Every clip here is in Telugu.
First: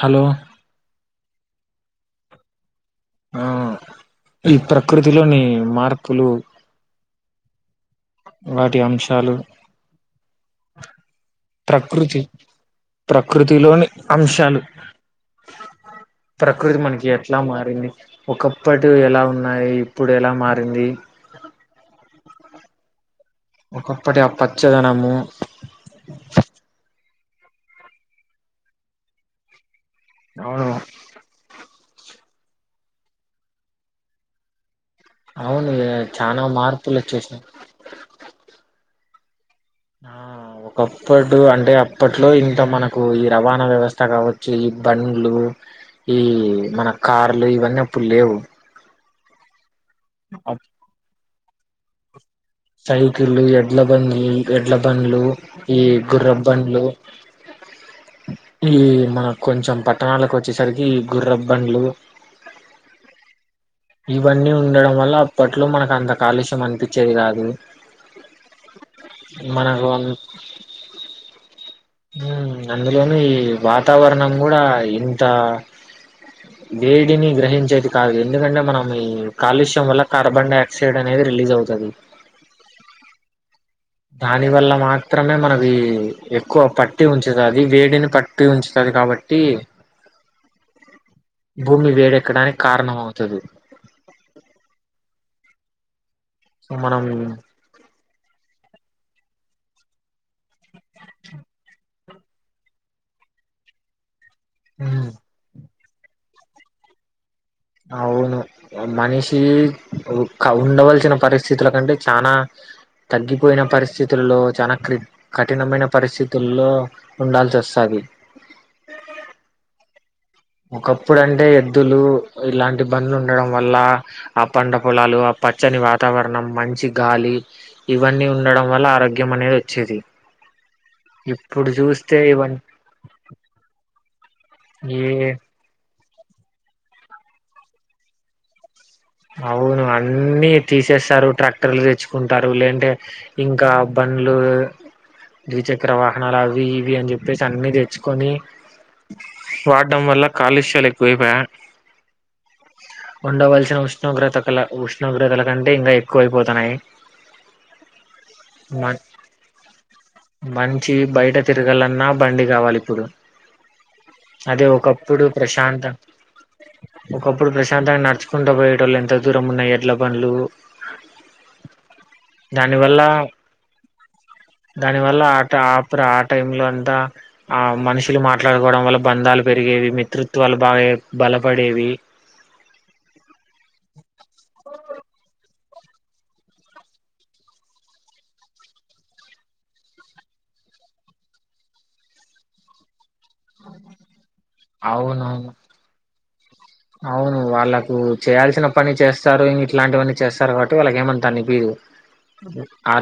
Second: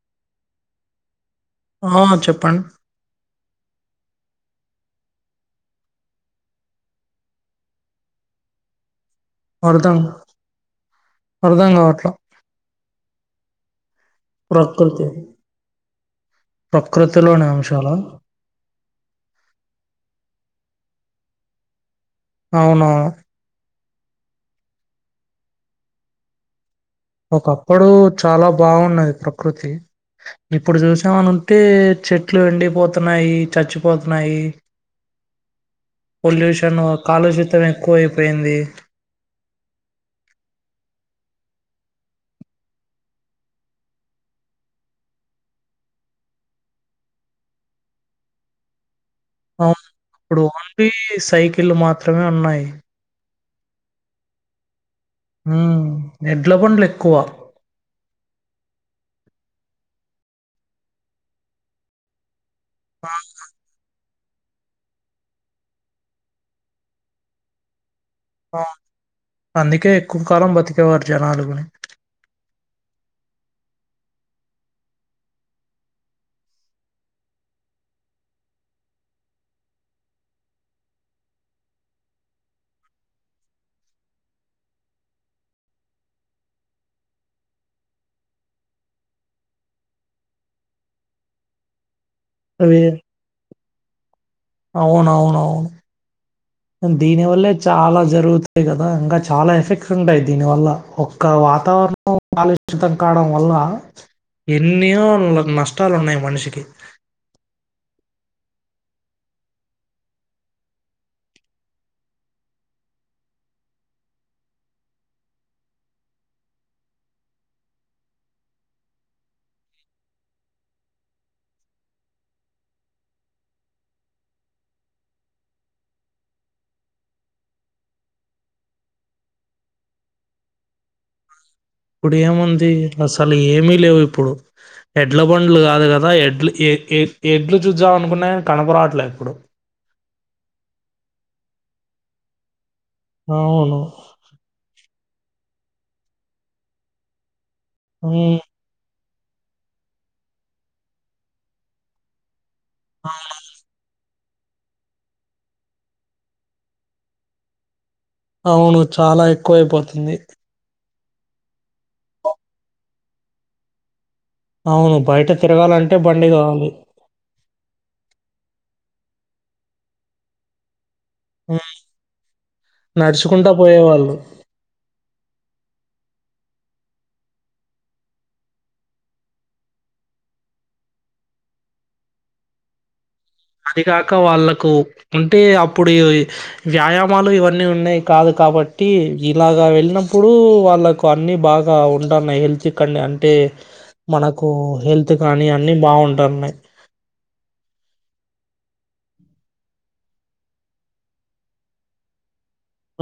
హలో ఆ చెప్పం ఆ ఈ ప్రకృతిలోని మార్పులు వాటి ఆంశ వళ్తాం ప్రకృతి ప్రకృతిలోని అంశాలు ప్రకృతి ప్రకృతి మనకి ఎట్లా ప్రకృతిలోని మారింది అంశాలా ఒకప్పటి ఎలా ఉన్నాయి ఇప్పుడు ఎలా మారింది అవునా ఒకప్పటి ఆ పచ్చదనము ఒకప్పుడు చాలా బాగున్నది ప్రకృతి అవును ఇప్పుడు చూసామని ఉంటే చెట్లు ఎండిపోతున్నాయి చచ్చిపోతున్నాయి అవును చానా పొల్యూషన్ మార్పులు వచ్చేసినాయి కాలుషితం ఎక్కువ అయిపోయింది ఆ ఒకప్పుడు అంటే అప్పట్లో ఇంత మనకు ఈ రవాణా వ్యవస్థ కావచ్చు ఈ బండ్లు ఈ మన కార్లు ఇవన్నీ అప్పుడు లేవు అవును అప్పుడు ఓన్లీ సైకిల్ మా త్రమే ఉన్నాయ్ సైకిల్ ఎ ఎడ్లబండ్లు ఎడ్ల బండ్లు ఈ ఉమ్ ఎడ్ల గుర్రబ్బండ్లు బండ్లు ఎక్కువ ఈ మన కొంచెం పట్టణాలకు వచ్చేసరికి గుర్రబ్బండ్లు [unintelligible] ఇవన్నీ ఉండడం వల్ల అప్పట్లో మనకు అంత కాలుష్యం అనిపిచ్చేది కాదు మనకు అందుకే ఎక్కువ కాలం బతికేవారు జనాలు గూడా హ్మ్ అందులోను ఈ వాతావరణం కూడా ఇంత వేడిని గ్రహించేది కాదు ఎందుకంటే మనం ఈ కాలుష్యం వల్ల కార్బన్ డైఆక్సైడ్ అనేది రిలీజ్ అవుతుది దాని వల్ల మాత్రమే మనది ఎక్కువ పట్టి ఉంచుతది వేడిని పట్టి ఉంచుతది కాబట్టి భూమి వేడ ఎక్కడానికి కారణం అవుతుది అవును అవును అవును సో మనం ఉమ్, దీనివల్లే చాలా జరుగుతాయి కదా ఇంకా చాలా ఎఫెక్ట్స్ ఉంటాయి దీనివల్ల ఒక్క వాతావరణం కాలుషితం కావడం వల్ల ఎన్నియో నష్ ట్టాలున్నాయి మనిషికి అవును మనిషి క ఉండవలసిన పరిస్థితుల కంటే చానా తగ్గిపోయిన పరిస్థితుల్లో చాలా క్రి కఠినమైన పరిస్థితుల్లో ఉండాల్సి వస్తాది ఒకప్పుడంటే ఎద్దులు ఇలాంటి బండ్లుండడం వల్ల ఆ పండ పొలాలు ఆ పచ్చని వాతావరణం మంచి గాలి ఇవన్నీ ఉండడం వల్ల ఆరోగ్యం అనేది వచ్చేది. ఇప్ ఇప్పుడు ఏముంది అసలు ఏమి లేవు ఇప్ ప్పుడు ఏ ఎడ్ల బండ్లు కాదు కద్ ద ఎడ్లు ఏ ఏ ఎడ్లు జుజ్జాం అనుకున్నా గని కనపరా అవును అన్ అన్నీ తీసేస్తారు ట్రాక్టర్లు తెచ్చుకుంటారు లేంటే ఇంకా అవును బండ్లు ద్విచక్ర వాహనాలవి ఇవి అని జెప్పేస్ టన్నీ దెచ్చుకోని ఉమ్, వాడ్డం వల్ల కాలుష్యాలు ఎక్కువైపోయా ఉండవల్సిన ఉష్ ఉష్ణోగ్రత కల ఉష్ణోగ్రతల కంటే ఇంగా ఎక్కువైపోతున్నాయి అవును చాలా ఎక్కువైపోతుంది చి బయట తిరగలన్నా బండి గావాలిప్పుడు అవును బయట తిరగాలంటే బండి గావాలి ఇప్పుడు ప్రశాంతంగా నడ్చుకుంట పొయిడ్ అటోలెంత దూరమున్నా ఎడ్ల బన్లు మ్మ్ వల్ల నడ్చుకుంటా పోయేవాళ్ళు ని వల్ల ఆట్ అప్రు ఆ టైమ్ లో అంతా ఆ మనుషులు మాట్లాడుకోడం వల్ల బంధాలు పెరిగేవి మిత్రుత్వాలు బాగా బలపడేవి. అది కాక వాళ్ళకు ఉంటే అప్పుడు ఎదో వ్యాయామాలు ఇవన్నీ ఉన్నాయి కాదు కాబట్టి ఇలాగా వెల్నప్పుడు వాళ్ళకు అన్ని బాగా ఉంటన్నాయి హెల్త్ ఐకన్నే అన్ అంటే మనకు హెల్త్ అవునవును కానీ అన్ని బావుంటన్నాయ్ అవును వాళ్ళకు చేయాల్సిన పని చేస్తారు ఇంగిట్లాంటి వన్ని చేస్తారు కాబట్టి వాళ్ళకేమంత అనిపీదు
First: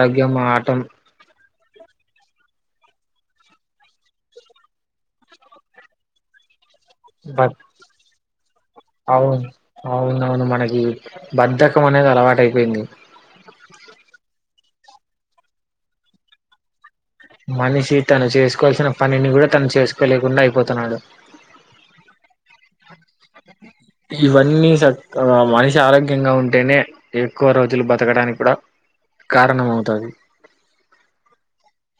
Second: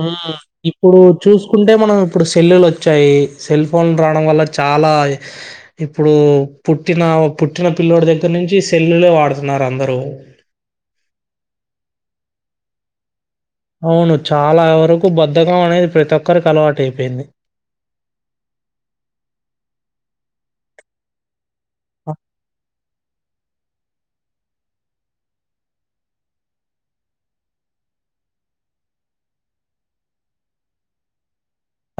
మ్మ్ ఇప్పుడు చూసుకుంటే మనం ఇప్పుడు సెళ్ళు లో చ్చాయి సెల్ ఫోన్ రాడం వల్ల చాలా ఇప్పుడు పుట్టిన బట్ పుట్టిన పిల్లోడి దగ్గర నుంచి సెల్లులే అవును వాడుతున్నారు అందరూ అవునవును మనకి బద్దకం అనేది అలవాటైపోయింది. అవును చాలా వర బద్ధకం అనేది ప్రతొక్కరికలవాటై మనిషి తను చేసుకోల్సిన పనిని గుడా తను చేసుకోలేకుండా ఐ పోతనాడు ఇవన్నీ సక్కగ మనిషి ఆరోగ్యంగా ఉంటేనే ఎక్కువ రోజులు బతకడానికి కూడా కారణంమవుతాది.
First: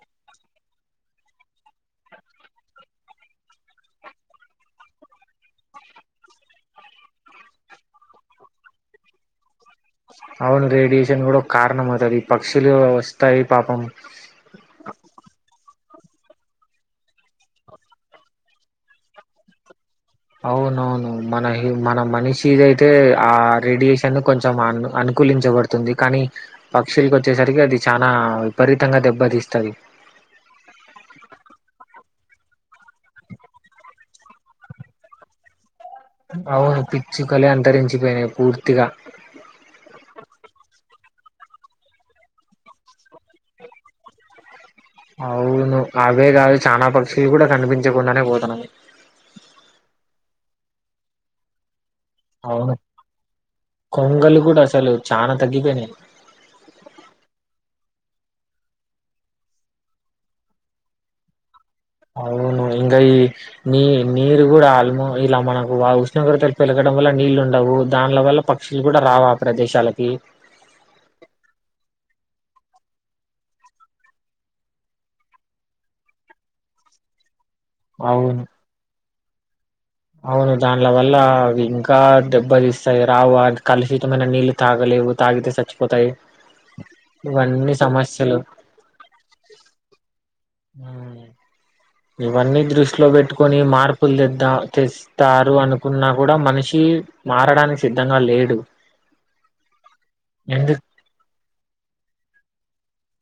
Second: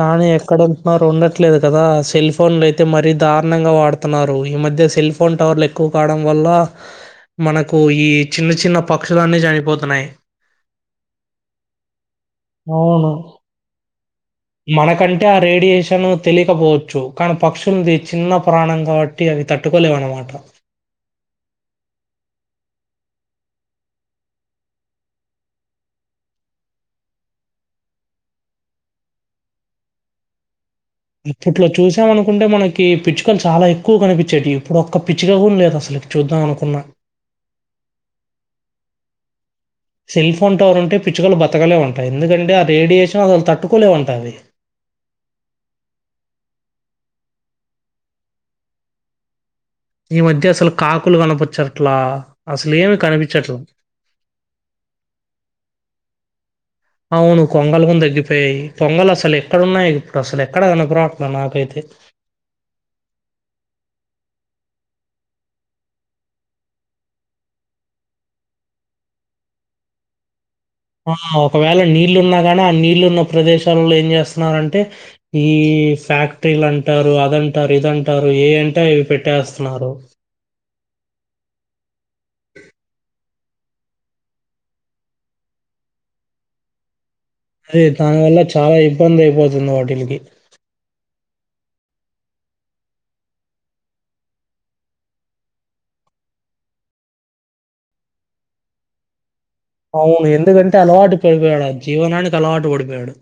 కానీ ఎక్కడుంట్నారు ఉండట్లేదు కదా సెల్ ఫోన్లైతే మరీ దారుణంగా వాడతన్నారు ఈ మధ్య సెల్ ఫోన్ టవర్లు ఎక్కువ కాడం వల్ల మనకు ఈ చిన్న చిన్న పక్షులన్ని చనిపోతు అవును రేడి [unintelligible] గూడొక్కారనమవ్తాది. అవును మనకంటే ఆ రేడియేషన్ తెలియకపోవచ్చు కానీ పక్షులు చిన్న ప్రాణం కాబట్టి అవి తట్టు అవునవునువును మన మన మనిషిద అయితే ఆ రేడియేషన్ కొంచెం అ అనుకూలించబడుతుంది కానీ పక్షులకి వచ్చేసరికి అది చాలనాా విపరీతంగా దెబ్బతీస్తుంది ఇప్పట్లో చూసమనుకుంటే మనకి పిచ్చుకలు చాలా ఎక్కువ కనిపించెటివి ఇప్పుడు ఒక్క పిచిక కూడా లేదు అసలు చూద్దాం అవును అనుకున్నా పిచ్చుకలే అంతరించిపోయినయి పూర్తిగా. [inaudible] సెల్ ఫోన్ టవర్ ఉంటే పిచ్చుకలు బతకలేవు అంట ఎందుకంటే ఆ రేడియేషన్ వల్ల తట్టుకోలేవు అంట అవి అవును అవే కాదు చానా పక్షులు కూడా కనిపించకుండానే పోతనయ్. ఈ మధ్య అసలు కాకులు కనపచ్చా ట్ల అవును అసలే ఏమి కనిపించట్ల కొంగలు కూడా అసలు చానా తగ్గిపోయినాయి అవును కొంగలు గుణ తగ్గిపోయాయి కొంగలు అసలు ఎక్కడన్నాయి ఇప్పుడు అసలు ఎక్కడ కనరాపట్ల నాకైతే అవును ఇంగ ఈ నీ నీరు కూడా ఆల్మ ఇలా మనకు ఆ ఉష్ణోగ్రతలు పెలగడం వల్ల నీళ్ళు ఉండవు. దాండ్ల వల్ల పక్షులు కూడా రావు ఆ ప్రదేశాలకి. ఆ ఒకవేళ నీళ్లు ఉన్న గణ ఆ నీళ్ళున్న ప్రదేశాలలో ఏం చేస్తున్నారంటే. ఈ ఫ్యాక్టరీలు అంటారు అద అంట టారూ ఇదంటారు అవును ఏ అంటే అవి పె. యస్ స్తున్నారో అవును దాండ్ల వల్ల అవి ఇంకా దెబ్బతిస్తాయి రావు కలుషితమైన నీళ్లు తాగలేవు తాగితే సచ్చిపోతాయి. అదే దానివల్ల చాలా ఇబ్బంది అయిపోతుంది వాటిలికి. ఇవన్నీ దృష్టిలో పెట్టుకొని మార్పులు తెద్ద తెస్తారు అనుకున్నా కూడా మనిషి మారడానికి సిద్ధంగా లేడు. అవును ఎందుకంటే ఎందుకు అలవాటు పడిపోయాడు ఆ జీవనానికి అలవాటు పడిపోయాడు.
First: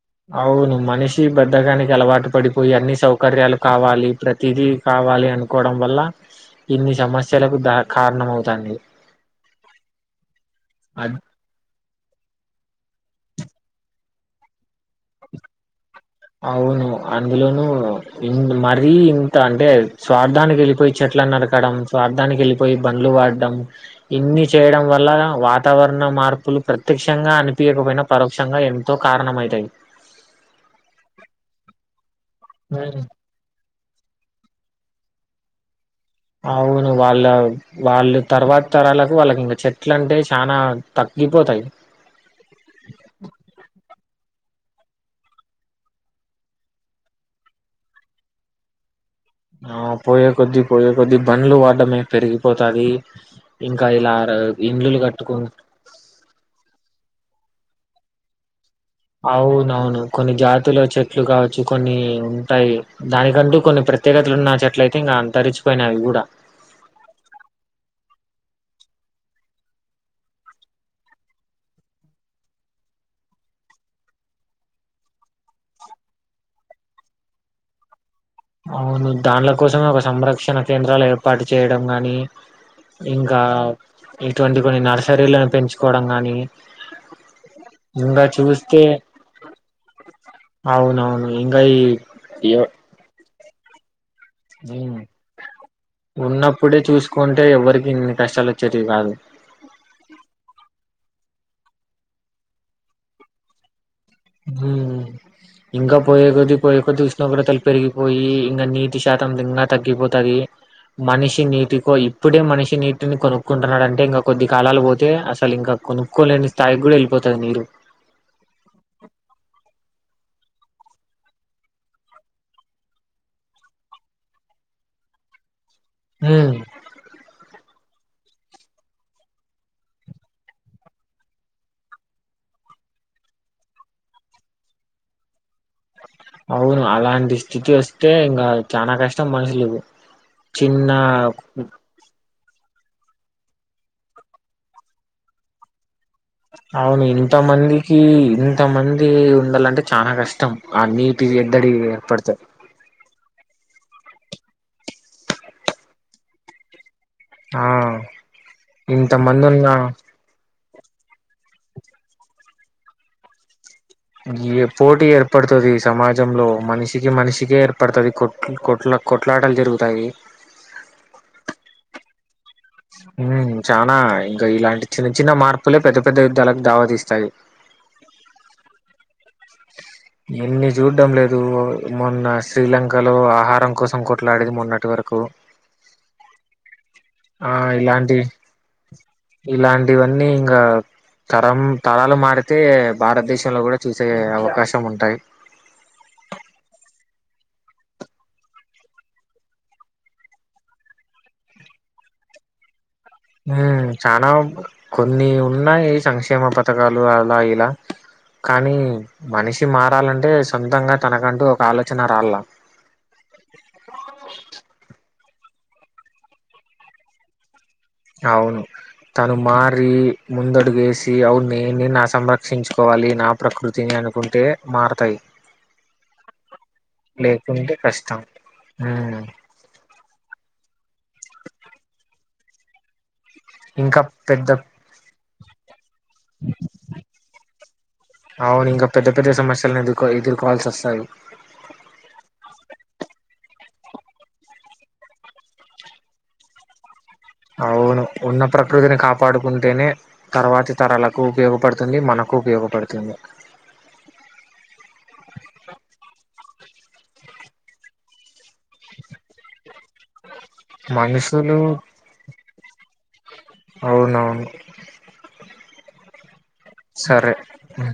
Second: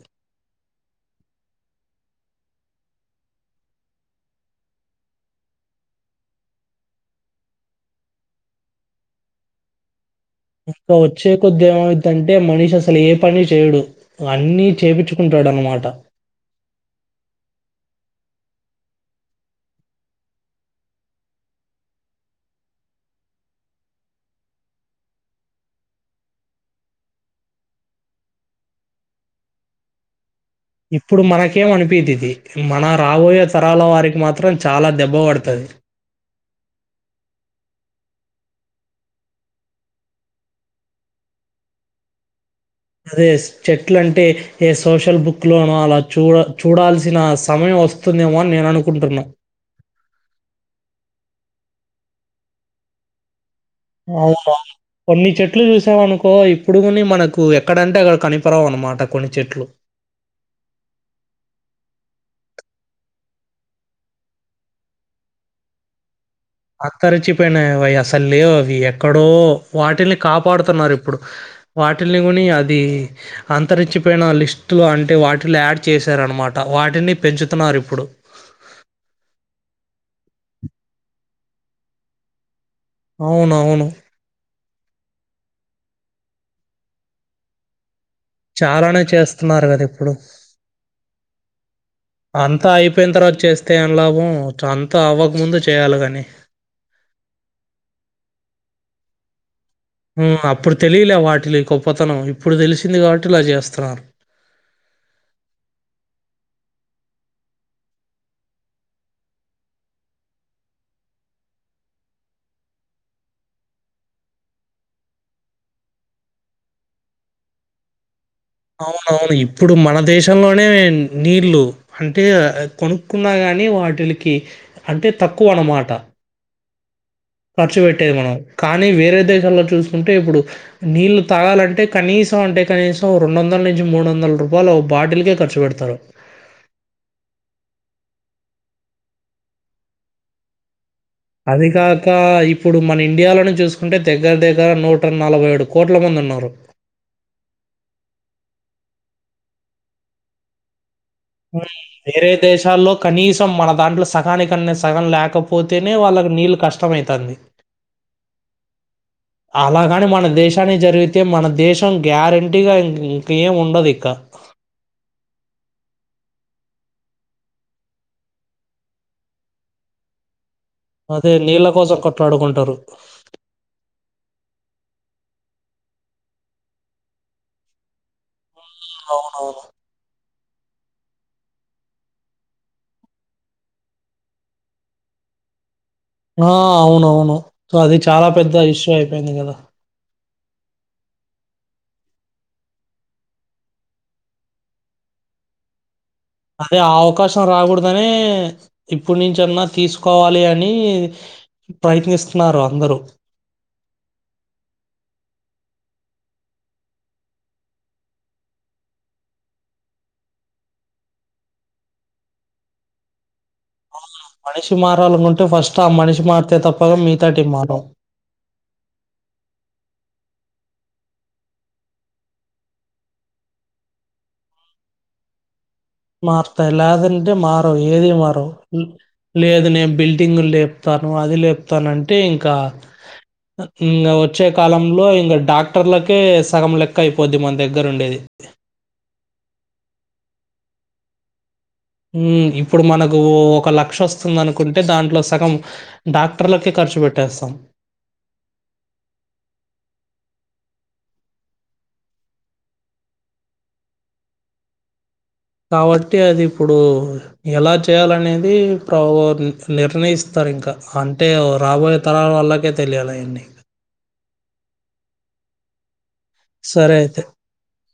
అవును మనిషి బాధకానికి అలవాటు పడిపోయి అన్ని సౌకర్యాలు కావాలి ప్రతిదీ కావాలి అనుకోవడం వల్ల ఇన్ని సమస్యలకు ద కారణమవుతుంది. ఇంకా అది వచ్చే కొధి ఏమవుందంటే మనిషి అసలు ఏ పని చేయడు. అన్నీ చేపిచ్చుకుంటాడు అన్నమాట. అవును అందులోనూ ఇన్ మరీ ఇంత అంటే స్వార్థానికి వెళ్ళిపోయి చెట్ల నరకడం స్వార్థానికి వెళ్ళిపోయి బండ్లు వాడం ఇన్ని చేయడం వల్ల వాతావరణ మార్పులు ప్రత్యక్షంగా అనిపియకపోయినా పరోక్షంగా ఎంతో కారణమయితాయి ఇప్పుడు మనకేం అనిపే ఇది మన హ్మ్. రావోయ త పట్టాల వారికి మాత్రం చాలా దెబ్బ పడుతది అవును వాళ్ళ వాళ్ళు తర్వాత తరాలకు వాళ్ళకి ఇంగ చెట్లు అంటే చనా తగ్గిపోతాయి. అదే చెట్లు అంటే ఏ సోషల్ బుక్ లోనో అలా చూడ చూడాల్సిన సమయం వస్తుందేమో అని నేను అనుకుంటున్నా ఆ పోయే కొద్ది పోయే కొద్ది బండ్లు వాడమే పెరిగిపోతది ఇంకా ఇలా ర అవునవును ఇండ్లులు కొన్ని కట్టుకుం చెట్లు చూసామ అనుకో ఇప్పుడు కొని మనకు ఎక్కడంటే అక్కడ కనిపరావు అన అవునవును కొన్ని జాతుల చెట్లు కావచ్చు కొన్ని టయి దానీకంటూ కొన్ని ప్రత్యేకతలు ఉన్న చెట్ల అయితే ఇంగ అంతరించిపోయినవి అవి కూడా అంతరించిపోయినవవి అసలు లేవు అవి ఎక్కడో వాటిని కాపాడుతున్నారు ఇప్పుడు వాటిని కొని అది అంతరించిపోయిన లిస్టులు అంటే వాటిని యాడ్ చేసారనమాట వాటిని పెంచుతున్నారు ఇప్పుడు. అవును దాండ్ల కోసమే ఒక సంరక్షణ కేంద్రాలు ఏర్పాటు చేయడం గాని ఇంకా అవునవును ఇటువంటివి కొన్ని నర్సరీలను పెంచుకోవడం కాగానీ. ఇంకా చూస్తే చాలానే చేస్తున్నారు కదా ఇప్పుడు అవునవును ఇంకా ఈ ఏ అంతా అయిపోయిన తర్వాత చేస్తే లాభం అంతా అవ్వకముందు చేయాలి కానీ ఉన్నప్పుడే చూసుకుంటే ఎవ్వరికి ఇన్ని కష్టాలు వచ్చేటవి కాదు అప్పుడు తెలియలే వాటిలి గొప్పతనం ఇప్పుడు తెలిసింది కాబట్టి ఇలా చేస్తున్నారు ఇంకా పోయే కొద్ది పోయే కొది ఉష్ణోగ్రతలు పెరిగిపోయి ఇంకా నీటి శాతం ఇంకా తగ్గిపోతది మనిషి నీటి కో ఇప్పుడే మనిషి నీటిని కొనుక్కుంటున్నాడంటే ఇంకా కొద్ది కాలాలు పోతే అసలు ఇంకా కొనుక్కోలేని స్థాయికి కూడా వెళ్ళిపోతది నీరు అవున అవును ఇప్పుడు మన దేశంలోనే నీళ్ళు అంటే కొనుక్కున్నా కానీ వాటికి అంటే తక్కువ అన్నమాట హ ఖర్చు పెట్టేది మనం కానీ వేరే దేశాల్లో చూసుకుంటే ఇప్పుడు నీళ్ళు తాగాలంటే కనీసం అంటే కనీసం రెండు వందల నుంచి మూడు వందల రూపాయలు బాటిల్కే ఖర్చు పెడతారు అవును అలాంటి స్థితి వస్తే ఇంకా చాల కష్టం మనుషులు చిన్న అది కాకా ఇ ఇప్పుడు మన ఇండియాలోని చూసుకుంటే దగ్గర దగ్గర నూట నలభై ఏడు కోట్లు అవును ఇంతమందికి ఇంత మంది ఉండాలంటే చాలా కష్టం ఆ నీటి ఎద్దడి వేరే ఏర్పడితే దేశాల్లో కనీసం మన దాంట్లో సగానికన్నా సగం లేకపోతేనే వాళ్ళకి నీళ్ళు కష్టమైంది ఆ ఇంత మందు ఉన్నా అలాగని మన జరిగితే మన దేశం గ్యారంటీగా ఇంకేం ఉండదు ఏ పోటీ ఏర్పడుతుంది సమాజ ప్రజంలో మనిషికి మనిషిికే ఏర్పడుతుంది కొట్ కొట్లా కొట్లాటలు జరుగుతాయి అదే నీళ్ళ కోసం కొట్లాడుకుంటారు ఉమ్ చానా ఇంకా ఇలాంటి చిన్న చిన్న మార్పులే పెద్ద పెద్ద యుద్ధాలకు దావాతీస్తాయి అవునవును ఎన్ని చూడ్డం లేదు మొన్న శ్రీలంకలో ఆహారం కోసం కొట్లాడేది మొన్నటి వరకు హ అవునవును ఆ సో అది ఇలాంటి చాలా పెద్ద ఇష్యూ అయిపోయింది కదా ఇంకా తరం తరాలు మారితే భారతదేశంలో కూడా చూసే అవకాశం ఉంటాయి అదే ఆ అవకాశం రాకూడదనే ఇప్పుటి నుంచన్నా తీసుకోవాలి అని ప్రయత్నిస్తున్నారు అందరూ హ చనాా కొన్ని ఉన్నాయి సంక్షేమ పథకాలు అలా ఇలా కానీ మనిషి మారాలంటే సొంతంగా తనకంటూ ఒక ఆలోచన రాలాల మనిషి మారాలంట ఫస్ట్ ఆ మనిషి మారుతే తప్పగా మీితాటి మనం అవును తను మారి ముందడుగేసి అవు నేని నా సంరక్షించుకోవాలి నా ప్రకృతిని అనుకుంటే మారతాయి మారుతాయి లేదంటే లేకుంటే మారవు ఏది కష్టం మారవు ఉమ్ లేద నేను బిల్డింగ్ లేపుతాను అది లేపుతానంటే ఇంకా కా ఇంకా ఇంగ వచ్చే పెద్ద కాలంలో ఇంగ టాక్ టాక్టర్లకే సగం లెక్క అయిపోద్ది మన దగ్గర ఉండేది. పెద్ధ పెద్ద సమస్యలను ఎదుర్కో ఎదుర్కోవాల్సి వస్తాయి ఊ ఇప్పుడు మనకు ఒక లక్ష వస్తుంది అనుకుంటే దాంట్లో సగం డాక్టర్లకే ఖర్చు పెట్ అవును ఉన్న ప్రకృతిని కాపాడుకుంటేనే తర్వాతి తరాలకు ఉపయోగపడుతుంది మనకు ఉపయోగపడుతుంది. కాబట్టి అది ఇప్పుడు ఎలా చేయాలనేది ది ప్రూ నిఫ్లెర్ తనే ఇస్త్ స్తారు ఇంకా అంటే మనుషులు రాబోయే తరాల వల్లకే తెలియాలి అయన్ని అవునవును సరే అ